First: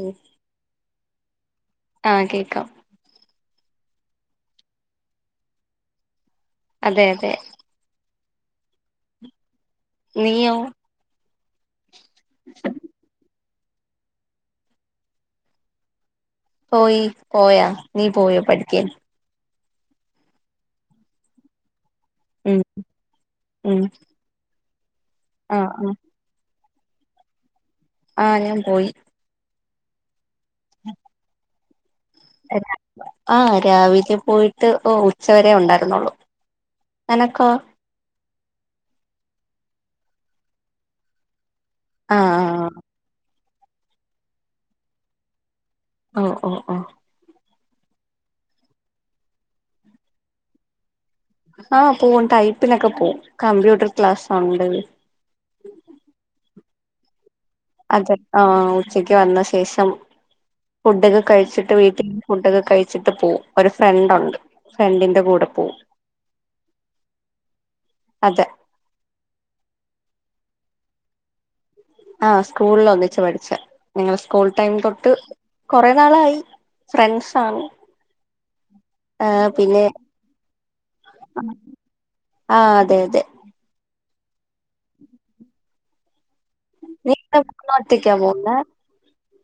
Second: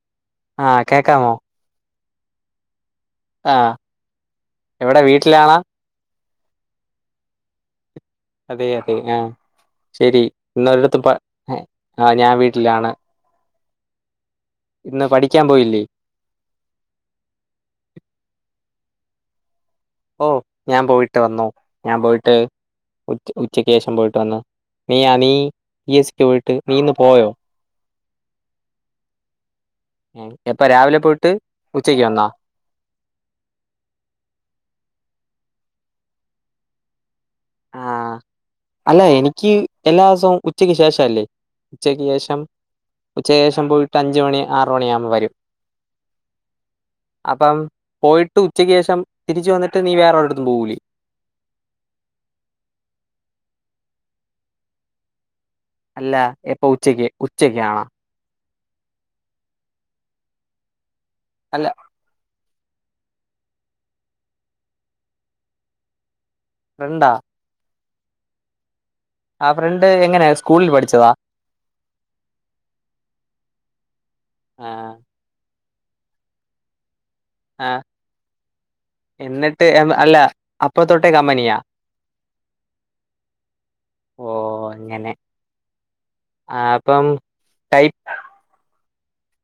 ഉം ആഹ് കേക്കാമോ ആഹ കേക്കാം ആ എവിടെ വീട്ടിലാണോ അതെ അതെ അതെ അതെ ആഹ ശരി നീയോ ഇന്നൊരിടത്തു ആ് ഞാൻ വീട്ടിലാണ് ഇന്ന് പഠിക്കാൻ പോയില്ലേ പോയി പോയാ നീ പോയോ പഠിക്കൻ ഓ ഞാൻ പോയിട്ട് വന്ന് ഞാൻ പോയിട്ട് ഉം ഉ ഉച്ചക്ക് ഉം ശേഷം പോയിട്ട് വന്നു നീ ആ നീ ആഹ് ആഹ് പി എ സിക്ക് പോയിട്ട് നീ ഇന്ന് പോയോ ആഹ ഞാൻ പോയി എപ്പ രാവിലെ പോയിട്ട് ഉച്ചക്ക് വന്നാ ആഹ രാവിലെ പോയിട്ട് ഉച്ചവരെ ഉണ്ടായിരുന്നുള്ളു അനക്കോ ആഹ അല്ല എനിക്ക് എല്ലാ ദിവസവും ഉച്ചക്ക് ശേഷംല്ലേ ഉച്ചയ്ക്ക് ശേഷം ആഹ് ഉച്ചയ്ക്ക് ശേഷം പോയിട്ട് അഞ്ച് മണി ആറ് മണി ആകുമ്പോ വരും ഓ ഓ ഓ അപ്പം പോയിട്ട് ഉച്ചയ്ക്ക് ശേഷം തിരിച്ച വന്നിട്ട് നീ വേറെ വേറേഒരിടത്തും പോവൂലേ ആഹ പോകും ടൈപ്പിനൊക്കെ പോകും കമ്പ്യൂട്ടർ ക്ലാസ്സ് ഉണ്ട് അല്ല എപ്പൊ ഉച്ചക്ക് ഉച്ചക്ക് ആണോ അതെ ആഹ ഉച്ചയ്ക്ക് വന്ന ശേഷം ഫുഡൊക്കെ അല്ല കഴിച്ചിട്ട് വീട്ടിൽ ഫുഡൊക്ക കഴിച്ചിട്ട് പോവും ഒരു ഫ്രണ്ട് ഉണ്ട് ഫ്രണ്ടിന്റെ കൂടെ പോകും ഫ്രണ്ടാ അതെ ആ ഫ്രണ്ട് എങ്ങനെയാ സ്കൂളിൽ പഠിച്ചതാ ആ സ്കൂളിൽ ഒന്നിച്ച് പഠിച്ച് ഞങ്ങള് സ്കൂൾ ആ ടൈം തൊട്ട് കൊറെ നാളായി ഫ്രൺസാണ് ആ എന്നിട്ട് അല്ല അപ്പ തൊട്ടേ കമ്പനിയാ ആഹ് അതെ അതെ ഓ അങ്ങനെ ആ അപ്പം നീ ഒറ്റക്കാ ടൈപ്പ് പോകുന്നെ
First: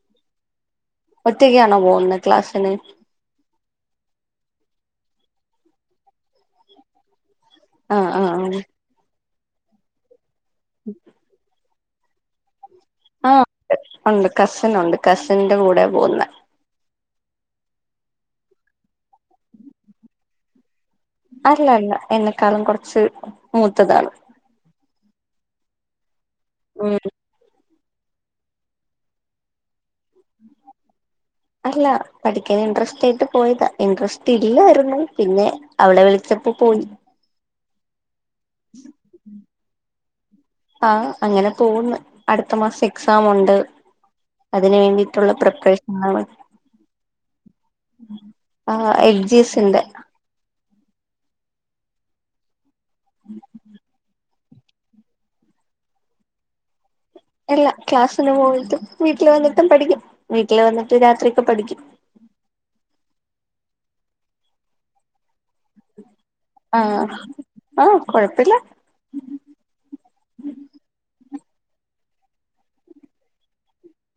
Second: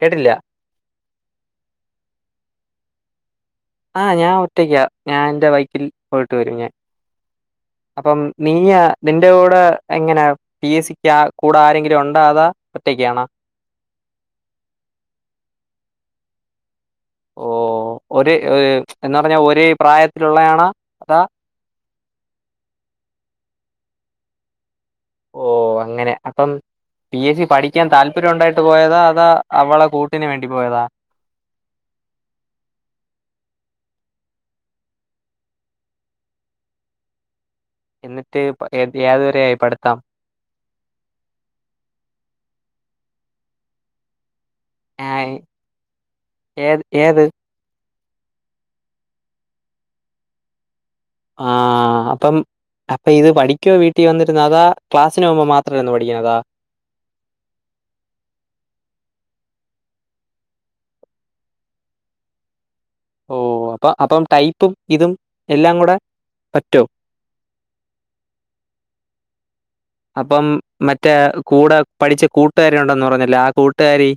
കേട്ടില്ല ഒറ്റക്കാണോ പോകുന്നത് ക്ലാസ്സിന് ആ ഞാൻ ഒറ്റയ്ക്ക ഞാൻ എൻന്റെ ബൈക്കിൽ പോയിട്ട് വരും ഞാൻ ആഹ് അപ്പം ആഹ് നീയ നിന്റെ കൂടെ എങ്ങനെ പി എ സിക്ക് കൂടെ ആരെങ്കിലും ഉണ്ടാ അതാ ഒറ്റക്ക ആ ഉണ്ട് കസിൻ ഉണ്ട് കസിന്റെ കൂടെ പോകുന്നേ ഓ ഒരേ എന്ന് പറഞ്ഞാ ഒരേ പ്രായത്തിലുള്ളതാണാ അല്ല അല്ല എന്നെക്കാളും കുറച്ച് മൂത്തതാണ് ഓ അങ്ങനെ അപ്പം ഉം പി എസ് സി പഠിക്കാൻ താല്പര്യം ഉണ്ടായിട്ട് പോയതാ അതാ അവളെ കൂട്ടിന് വേണ്ടി പോയതാ അല്ല പഠിക്കാൻ ഇൻട്രസ്റ്റ് ആയിട്ട് പോയതാ ഇൻട്രസ്റ്റ് ഇല്ലായിരുന്നു പിന്നെ അവൾ വിളിച്ചപ്പോ പോയി എന്നിട്ട് യാതുവരായി പടുത്താം ആ അങ്ങനെ പോവ്ന്ന് അടുത്ത മാസം എക്സാം ഉണ്ട് അതിന് വേണ്ടിയിട്ടുള്ള ഏഹ് പ്രിപ്പറേഷനുകളാ ഏത് ഏത് ആ എൽജീസിന്റെ ആഹ് അപ്പം അപ്പൊ ഇത് പഠിക്കുവോ വീട്ടിൽ വന്നിട്ട് അതാ ക്ലാസ്സിന്പോകുമ്പോ മാത്രമായിരുന്നോ പഠിക്കുന്നതാ എല്ലാ ക്ലാസ്സിന് പോയിട്ടും വീട്ടില് വന്നിട്ടും പഠിക്കും വീട്ടിൽ വന്നിട്ട് രാത്രിയൊക്കെ പഠിക്കും ഓ അപ്പൊ അപ്പം ടൈപ്പും ഇതും എല്ലാം കൂടെ പറ്റോ ആഹ് ആഹ് കൊഴപ്പല്ല്യ അപ്പം മറ്റേ കൂടെ പഠിച്ച കൂട്ടുകാരി ഉണ്ടെന്ന് പറഞ്ഞില്ലേ കൂട്ടുകാരി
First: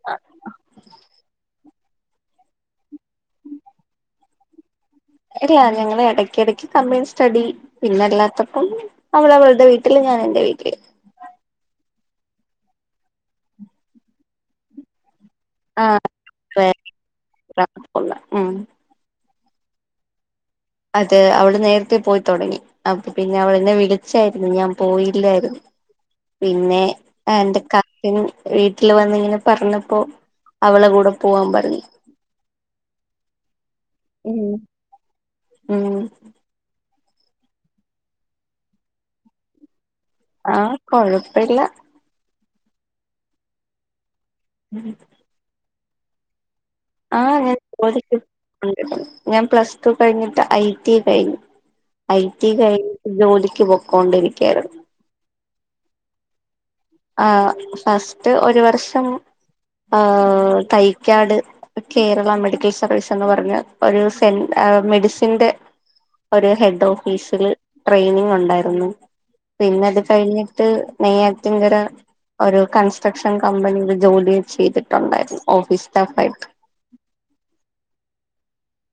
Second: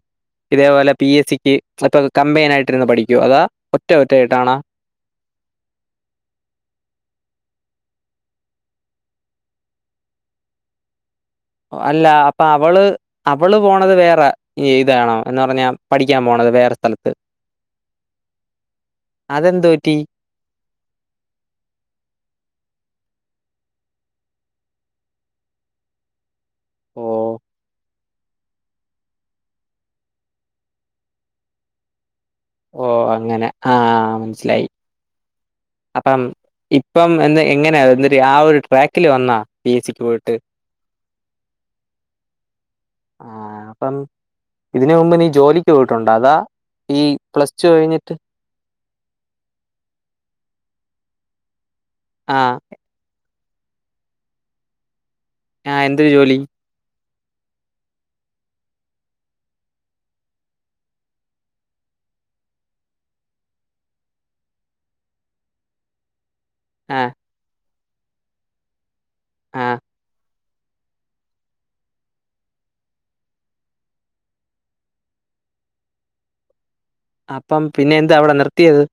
ഇതേപോലെ പി എസ് സിക്ക് ഇപ്പൊ കമ്പയിൻ ആയിട്ടിരുന്ന് പഠിക്കോ അതോ ഒറ്റ ഒറ്റ ആയ്യിട്ട് കാണാം അല്ല ഞങ്ങള് ഇടക്ക ഇടക്ക് കമ്പീൻ സ്റ്റഡി പിന്നെല്ലാത്തപ്പം അവള് അവളുടെ വീട്ടില് ഞാൻ എന്റെ വീട്ടില് അല്ല അപ്പൊ അവള് അവള് പോണത് വേറെ ഏയ്താണോ എന്ന് പറഞ്ഞ ആ പഠിക്കാൻ പോണത് വേറെ സ്ഥലത്ത് ഉം അത്എന്തുപറ്റി അതെ അവള് നേരത്തെ പോയിതുടങ്ങി അ പിന്നെ അവള് എന്നെ വിളിച്ചായിരുന്നു ഞാൻ പോയില്ലായിരുന്നു [inaudible] പിന്നെ ഓ എന്തൊക്ക പിന്നെ വീട്ടിൽ വന്നിങ്ങനെ പറഞ്ഞപ്പോ അവളെ കൂടെ പോവാൻ പറഞ്ഞു ഓ അങ്ങനെ ആഹ് ഉം മനസിലായി ഉം അപ്പം ഇപ്പം എ എങ്ങനാ എന്നിട്ട ആ ഒരു ട്രാക്കിൽ വന്നാ പി എസ് സിക്ക് പോയിട്ട് ആഹ് കൊഴപ്പില്ല ആഹ് അപ്പം ഇതിന് മുമ്പ് നീ ജോലിക്ക് പോയിട്ടുണ്ടോ അതാ ഈ ഞാൻ ആഹ് പ്ലസ് അങ്ങനെ ടു കഴിഞ്ഞിട്ട്? ജോലിക്ക് പോയിട്ടില്ല ഞാൻ പ്ലസ് ടു കഴിഞ്ഞിട്ട് ഐ ടി ഐ കഴിഞ്ഞു ഐ ആ ടി ഐ കഴിഞ്ഞ് ജോലിക്ക് പൊക്കോണ്ടിരിക്കാണ് ആഹ് എന്ത ജോലി ആ ഫസ്റ്റ് ഒരു വർഷം ആഹ് തയ്ക്കാട് കേരള മെഡിക്കൽ സർവീസ് എന്ന് പറഞ്ഞ ഒരു സെ മെഡിസിന്റെ ഒരു ആ ഓഫീസിൽ ട്രെയിനിങ് ഉണ്ടായിരുന്നു ആ പിന്നെ അത് കഴിഞ്ഞിട്ട് ന യ്യാറ്റിൻകര ഒരു കൺസ്ട്രക്ഷൻ കമ്പനിയൽ ജോലി ചെയ്തിട്ടുണ്ടായിരുന്നു ഓഫീസ് സ്റ്റാഫ് ആയിട്ട് അപ്പം പിന്നെ എന്താ അവിടെ നിർത്തിയത്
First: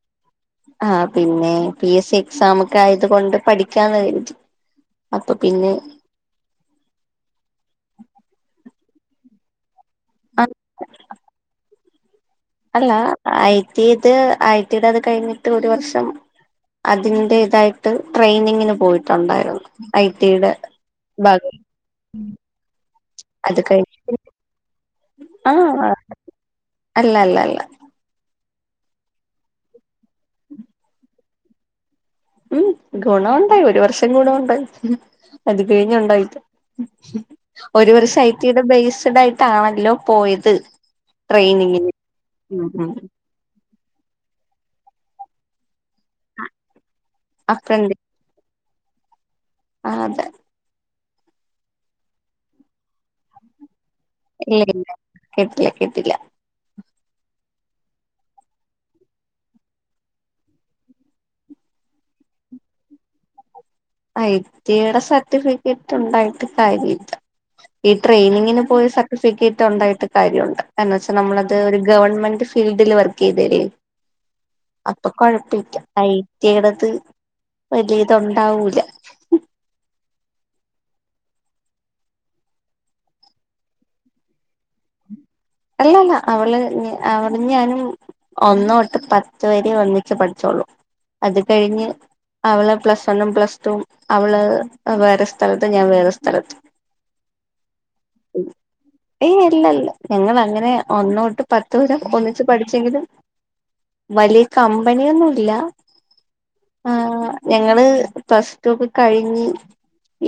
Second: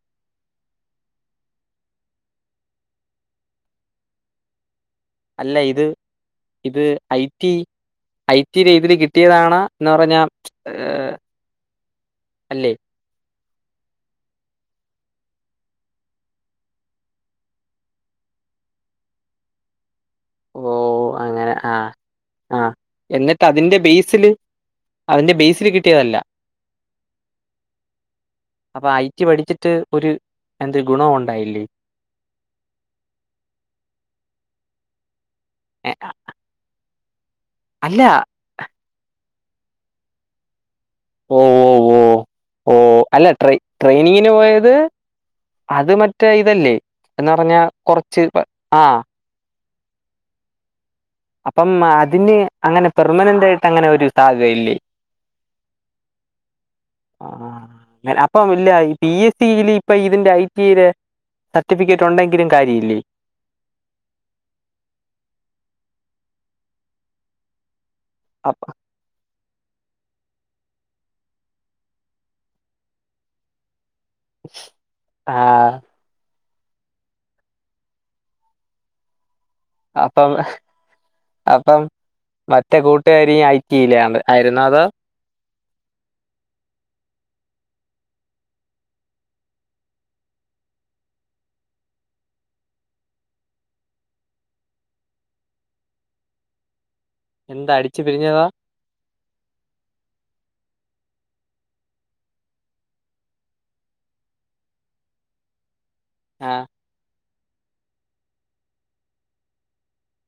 ആ പിന്നെ പി എസ് സി എക്സാമൊക്കെ ആയത് കൊണ്ട് പഠിക്കാന്ന് കരുതി അപ്പൊ അല്ല പിന്നെ ഇത് ഇത് ഐ ടി ഐടി രീതിൽ കിട്ടിയതാണ എന്ന് പറഞ്ഞാൽ അ അല്ല ഐ ടി ഇത് ഐടിയുടെ അത് കഴിഞ്ഞിട്ട് ഒരു വർഷം അതിന്റെതായിട്ട് ട്രെയിനിങ്ങിന് പോയിട്ടുണ്ടായിരുന്നു ഐടിയുടെ ഓ അങ്ങനെ ഭാഗം ആ ആ എന്നിട്ട് അത് അതിന്റെ കഴിഞ്ഞ് ബേസില് അതിന്റെ ബേസിൽ ആഹ് കിട്ടിയതല്ല അല്ല അല്ല അല്ല അപ്പൊ ഐ ടി പഠിച്ചിട്ട് ഒരു എന്ത് ഗുണവും ഉണ്ടായില്ലേ ഉം ഗുണമുണ്ടായി ഒരു വർഷം ഗുണമുണ്ടായി അത് എ, കഴിഞ്ഞുണ്ടായില്ല ഒരു അല്ല വർഷം ഐടിയുടെ ബേസ്ഡ് ആയിട്ടാണല്ലോ പോയത് ഓ ട്രെയിനിങ്ങിന് ഓ ഓ ഉം ഓ ഉം അല്ല ട്രൈനിങ് ട്രെയിനിങ്ങിന് പോയത് അത് മറ്റേ ഇതല്ലേ എന്ന് പറഞ്ഞാ അപ്പണ്ട് കുറച്ച് ആ ആഹ് അതെ അപ്പം അതിന് അങ്ങനെ പെർമനന്റ് ആയിട്ടങ്ങനെ ഒരു ഇല്ല ഇല്ല കിട്ടില്ല കിട്ടില്ല ആഹ് അപ്പ ഇല്ല പി എസ് സിയില് ഇപ്പൊ ഇതിന്റെ ഐ ടി ഐ ല് സർട്ടിഫിക്കറ്റ് ഒണ്ടെങ്കിലും കാര്യഇല്ലേ ഐടിയടെ സർട്ടിഫിക്കറ്റ് ഒണ്ടായിട്ട് കാര്യ ഇല്ല ഈ അപ്പ ട്രെയിനിങ്ങിന് പോയ സ സർട്ടിഫിക്കറ്റ് ഒണ്ടായിട്ട് കാര്യവൊണ്ട് എന്താന്ന് വെച്ചാ നമ്മളത് ഒരു ഗവൺമെന്റ് ഫീൽഡില് വർക്ക് ചെയ്തല്ലേ അപ്പൊ ആ കൊഴപ്പില്ല ഐ ടി യെടത് വല്യ ഇതൊണ്ടാവൂല അപ്പം അപ്പം മറ്റേ കൂട്ടുകാരി ഐ ടി യിലാണ് ആരുന്നോ അതോ അല്ലല്ല അവള് ഉം അവളും ഞാനും ഒന്ന് തൊട്ട് പത്ത് വരെ ഒന്നിച്ചു പഠിച്ചൊള്ളു അത് കഴിഞ്ഞ് അവള് പ്ലസ് വണ്ണും പ്ലസ് ടും അവള് വേറെ സ്ഥലത്ത് ഞാൻ വേറെ സ്ഥലത്ത് എന്താ അടിച്ചു പിരിഞ്ഞതാ ഏയ് അല്ലല്ല ഞങ്ങളങ്ങനെ ഒന്ന്തൊട്ട് പത്ത് വരെ ഒന്നിച്ച് പഠിച്ചെങ്കിലും വലിയ കമ്പനിയൊന്നുംല്ല ആഹ് ആഹ് ഞങ്ങള് പ്ലസ് ടു ഒക്കെ കഴിഞ്ഞ്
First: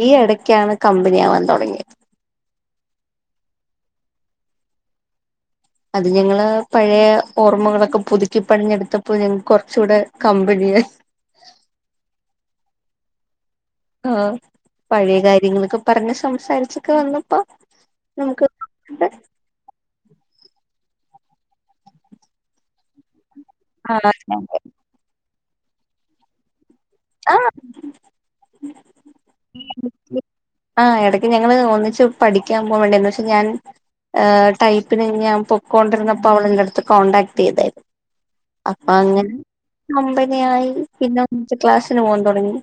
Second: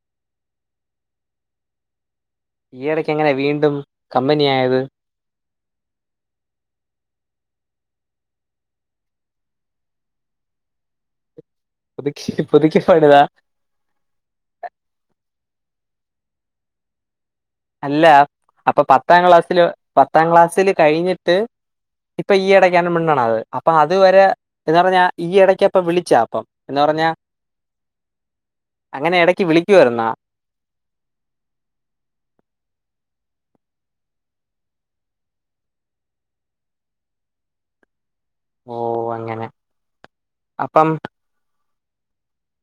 ഈ എടയ്ക്കാണ് കമ്പനി ആവാൻ തൊടങ്ങിയത് ഈയിടയ്ക്ക് എങ്ങനെ വീണ്ടും കമ്പനി ആയത് അത് ഞങ്ങള് പഴയ ഓർമ്മകളൊക്കെ പുതുക്കി പണിഞ്ഞെടുത്തപ്പോ ഞങ്ങക്ക് കൊറച്ചുകൂടെ കമ്പനിയായ് പുതുക്കി പുതുക്കി പണിതാ ആഹ് പഴയ കാര്യങ്ങളൊക്കെ പറഞ്ഞ് സംസാരിച്ചൊക്കെ വന്നപ്പോ അല്ല നമുക്ക് അപ്പൊ പത്താം ക്ലാസ് ല് പത്താം ക്ലാസ്സില് കഴിഞ്ഞിട്ട് ഇപ്പൊ ഈ എടക്കാണ് മിണ്ടണത് അപ്പൊ ആ അത് വരെ എന്ന് പറഞ്ഞാ ഈ ഇടക്ക്പ്പ വിളിച്ചാ അപ്പം എന്ന് പറഞ്ഞാ ആഹ് അങ്ങനെ ഇടയ്ക്ക് വിളിക്കുമായിരുന്നാ ആ എടയ്ക്ക് ഞങ്ങള് ഒന്നിച്ച് പഠിക്കാൻ പോകാൻ വേണ്ടിന്ന്ക്ഷെ ഞാൻ ഏഹ് ടൈപ്പിന് ഞാ പൊക്കൊണ്ടിരുന്നപ്പോ അവളെന്റട്ത്ത് കോണ്ടടാക്ട് ചെയ്താരുന്നു അപ്പൊ അങ്ങനെ കമ്പനിയായി അപ്പം പിന്നെ ഒരുമിച്ച് ക്ലാസ്സിന് പോകാൻ തൊടങ്ങി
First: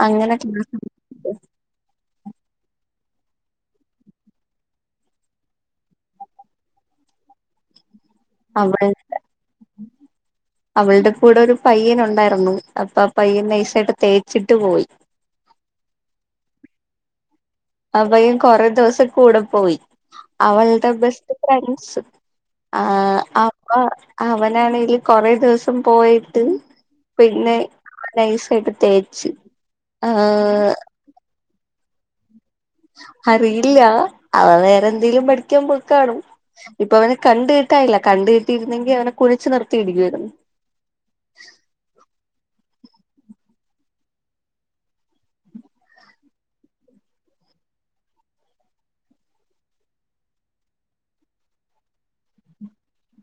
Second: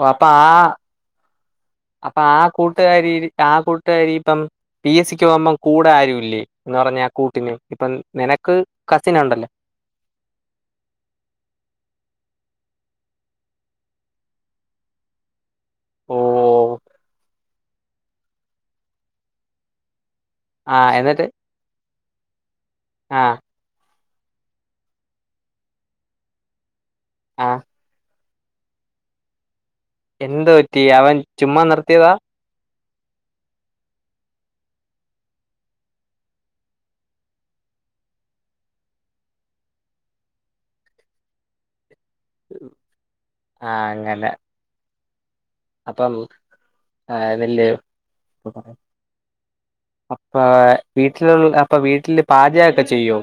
ഓഹ് അപ്പൊ ആ ഉം അപ്പൊ ആ കൂട്ടുകാരി ആ കൂട്ടുകാരി ഇപ്പം പി എസ് സിക്ക് പോകുമ്പം കൂടെ ആരു ഇല്ലേ എന്ന് പറഞ്ഞ ആ കൂട്ടിന് ഇപ്പം നിനക്ക് അവൾ കസിൻ ഒണ്ടല്ലോ [inaudible] അവൾടെ കൂടെ ഒരു പയ്യൻ ഒണ്ടാരുന്നു അപ്പൊ ആ പയ്യൻ നൈസായിട്ട് തേച്ചിട്ട് പോയി ഓഹ് ആഹ് പയ്യൻ കൊറെ ദിവസം കൂടെ പോയി അവളുടെ ആഹ് എന്നിട്ട് ബെസ്റ്റ് ഫ്രണ്ട്സ് ആഹ് അപ്പ അവനാണെല് കൊറേ ദിവസം പോയിട്ട് പിന്നെ ആഹ് നൈസായിട്ട് തേച്ച് എന്ത്‌ ആഹ് പറ്റി അവൻ ചുമ്മാ നിർത്തിയതാ അറിയില്ല അവൻ വേറെ എന്തേലും പഠിക്കാൻ പോയ്ക്കാണും ഇപ്പൊ അവനെ കണ്ട് കിട്ടായില്ല കണ്ട് കിട്ടിയിരുന്നെങ്കി അവനെ കുനിച്ചു നിർത്തി ഇടിക്കുവാരുന്നു ആഹ് അങ്ങനെ അപ്പം ആഹ് നെല്ല് അപ്പാ വീട്ട്ല് അപ്പ വീട്ട്ല് പാചകക്കെ ചെയ്യോ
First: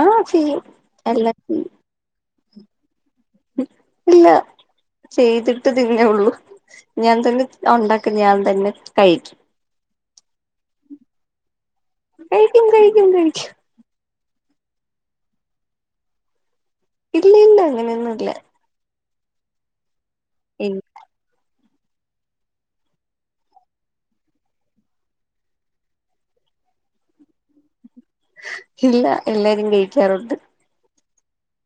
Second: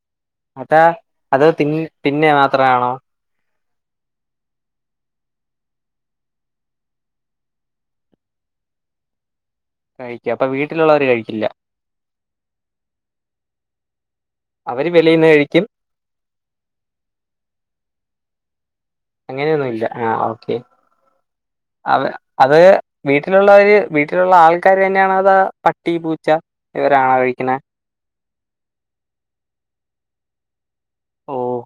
ആഹ് ചെയ്യും അതാ എല്ലാം അത് തിൻ തിന്ന മാത്രാണോ അല്ലാ ചെയ്തിട്ട് തിന്നേ ഒള്ളു ഞാൻ തന്നെ ഒണ്ടാക്ക്ണ് ഞാൻ തന്നെ കഴിക്ക്യും കഴിക്ക്യും അപ്പ വീട്ടിലുള്ളവര് കഴിയ്ക്കില്ലാ കഴിക്ക്യും കഴിക്ക്യും കഴിക്ക്യും അവര് വെളീന്ന് കഴിക്ക്യും ഇല്ലില്ലാ അങ്ങനെയൊന്നുല്ലാ അങ്ങനെയൊന്നുല്ലാ ആഹ് ഓക്കെ അവ അത് വീട്ടിലുള്ളവെര് വീട്ടിലുള്ള ആൾക്കാര് തന്നെയാണാ അതോ പട്ടി പൂച്ചാ ഇവരാണാേ കഴിക്ക്ണേ ഇല്ല എല്ലാരും കഴിക്ക്യാറുണ്ട്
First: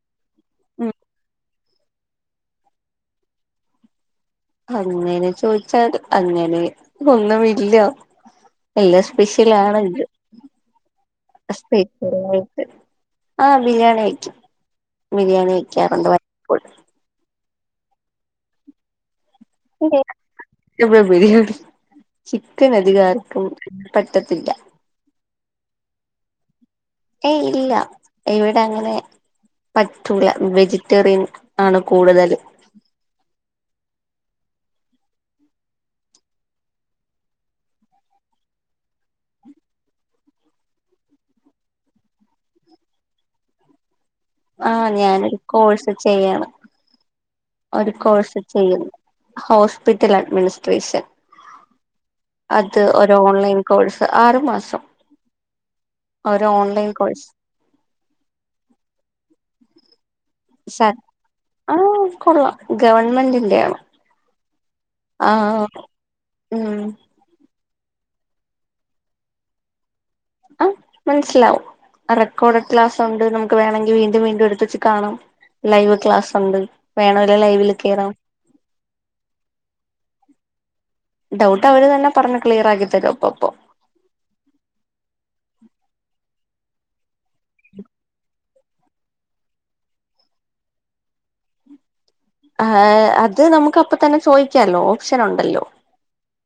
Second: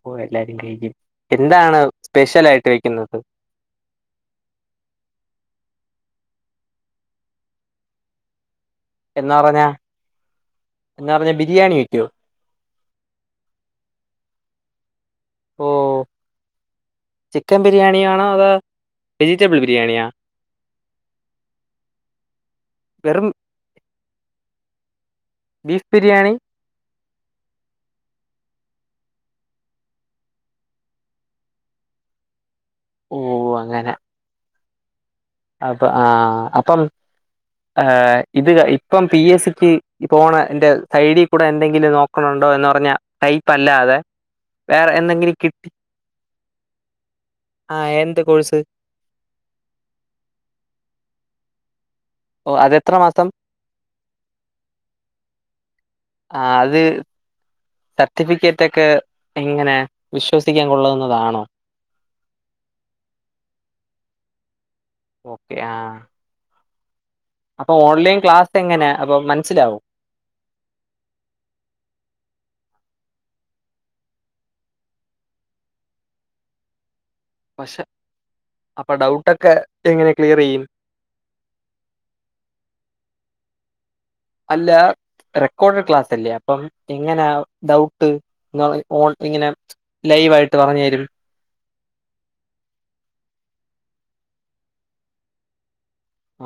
ഓ എല്ലാരും ഉം കഴിക്ക്യും എന്താണ് സ്പെഷ്യാലായ്ട്ട് കഴിക്ക്യ്ന്നത് അങ്ങെനെ ചോയ്ച്ചാൽ അങ്ങെനെ ഒന്നുമില്ലാ എല്ലാം എന്ന് പറഞ്ഞാ സ്പെഷ്യലാണല്ലോ എന്ന് പറഞ്ഞാ ബിരിയാണി വെക്കോ സ്പെഷലായ് ആഹ് ബിരിയാണി വെക്ക്യും ബിരിയാണി ഓ! വെക്ക്യാറുണ്ട് വ ചിക്കൻ ബിരിയാണിയാണോ അതോ വെജിറ്റബിൾ ബിരി ബ്ൾ ബിരിയാണി ചിക്കൻ വെറും അധികാര്ക്കും പറ്റത്തില്ലാ ബീഫ് ബിരിയാണി ഏയ് ഇല്ല ഇവിടെ അങ്ങെനെ പറ്റൂല വെജിറ്റേറിയൻ ആണ് കൂട്തെല് ഓഹ് അങ്ങനെ അപ്പ ആഹ് അപ്പം ആഹ് ഇത് ഇപ്പം പി എസ്സിക്ക് പോണ എന്റെ ഐഡികൂടെ എന്തെങ്കിലും നോ ക്ക്ണുണ്ടോ എന്ന് പർഞ്ഞ ടൈപ്പല്ലാതെ ആഹ് ഞാനൊരു കോഴ്സ് ചെയ്യാണ് ആ ഒരു എന്ത് കോഴ്സ് ചെയ്യ്ന്ന് ഹോസ്പിറ്റലഡ്മിനിസ്ട്രേഷൻ ഓ! അത് അതെത്ര ഒര് മാസം? ഓൺലൈൻ കോഴ്സ് ആറു മാസം ഒര് ഓൺലൈൻ കോഴ്സ് സർട്ടിഫിക്കെറ്റെക്കെ എങ്ങെനെ വിശ്വസിക്കാം കൊള്ളാവ്ന്നതാണോ ആഹ് കൊള്ളാം ഗവൺമെന്റിന്റെയാണ് ഓക്കെ. ആഹ് ഊം അപ്പ ഓൺലൈൻ ക്ലാസെങ്ങെനെ അപ്പം മന്സ്സിലാവോ ആഹ് മനസ്സിലാവും അഹ് റെക്കോഡഡ് ക്ലാസുണ്ട് നമുക്ക് വേണങ്കി വീണ്ടും വീണ്ടും എടുത്തെച്ച് കാണാം ലൈവ് ക്ലാസുണ്ട് വേണോല് ലൈവില് കേറാം അപ്പ ഡൗട്ടൊക്കെ എങ്ങെനെ ക്ലിയെറെയ്യും ഡൗട്ട് അവര് തന്നെ പറഞ്ഞ് ക്ലിയറാക്കി തരും അപ്പം അപ്പം അല്ലാ റെക്കോഡെഡ് ക്ലാസല്ലേ അപ്പം എങ്ങെനാ ഡൗട്ട് ങ്ങാ ഓൾപ്പിങ്ങെനെ ലൈവായിട്ട് പറഞ്ഞ് തരും ആഹ് അത് നമുക്കപ്പതന്നെ ചോയ്ക്കാല്ലോ ഓപ്ഷനൊണ്ടല്ലോ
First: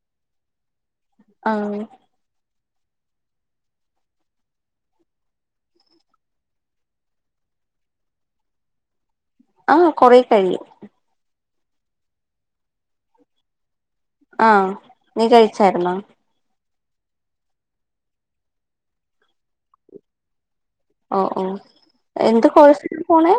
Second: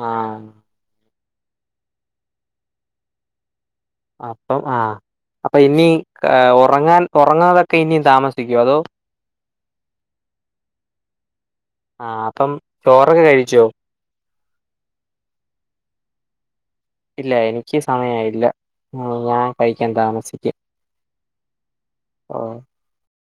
ആഹ് ആഹ് അപ്പം ആഹ് അപ്പൊ ഇനി ഏഹ് ഒറങ്ങാൻ ഒറങ്ങാതൊക്കെ ഇനീം താമസിക്കോ അതോ ആഹ് കൊറെ കഴിയും ആഹ് അപ്പം ചോറൊക്കെ കഴിച്ചോ ആഹ് നീ കഴിച്ചായിരുന്നോ? ഇല്ല എനിക്ക് സമയായില്ല ഞാൻ കഴിക്കാൻ താമസിക്കും ഓഹ് ഓഹ് എന്ത് ഓഹ് കോഴ്സിനാ പോണെ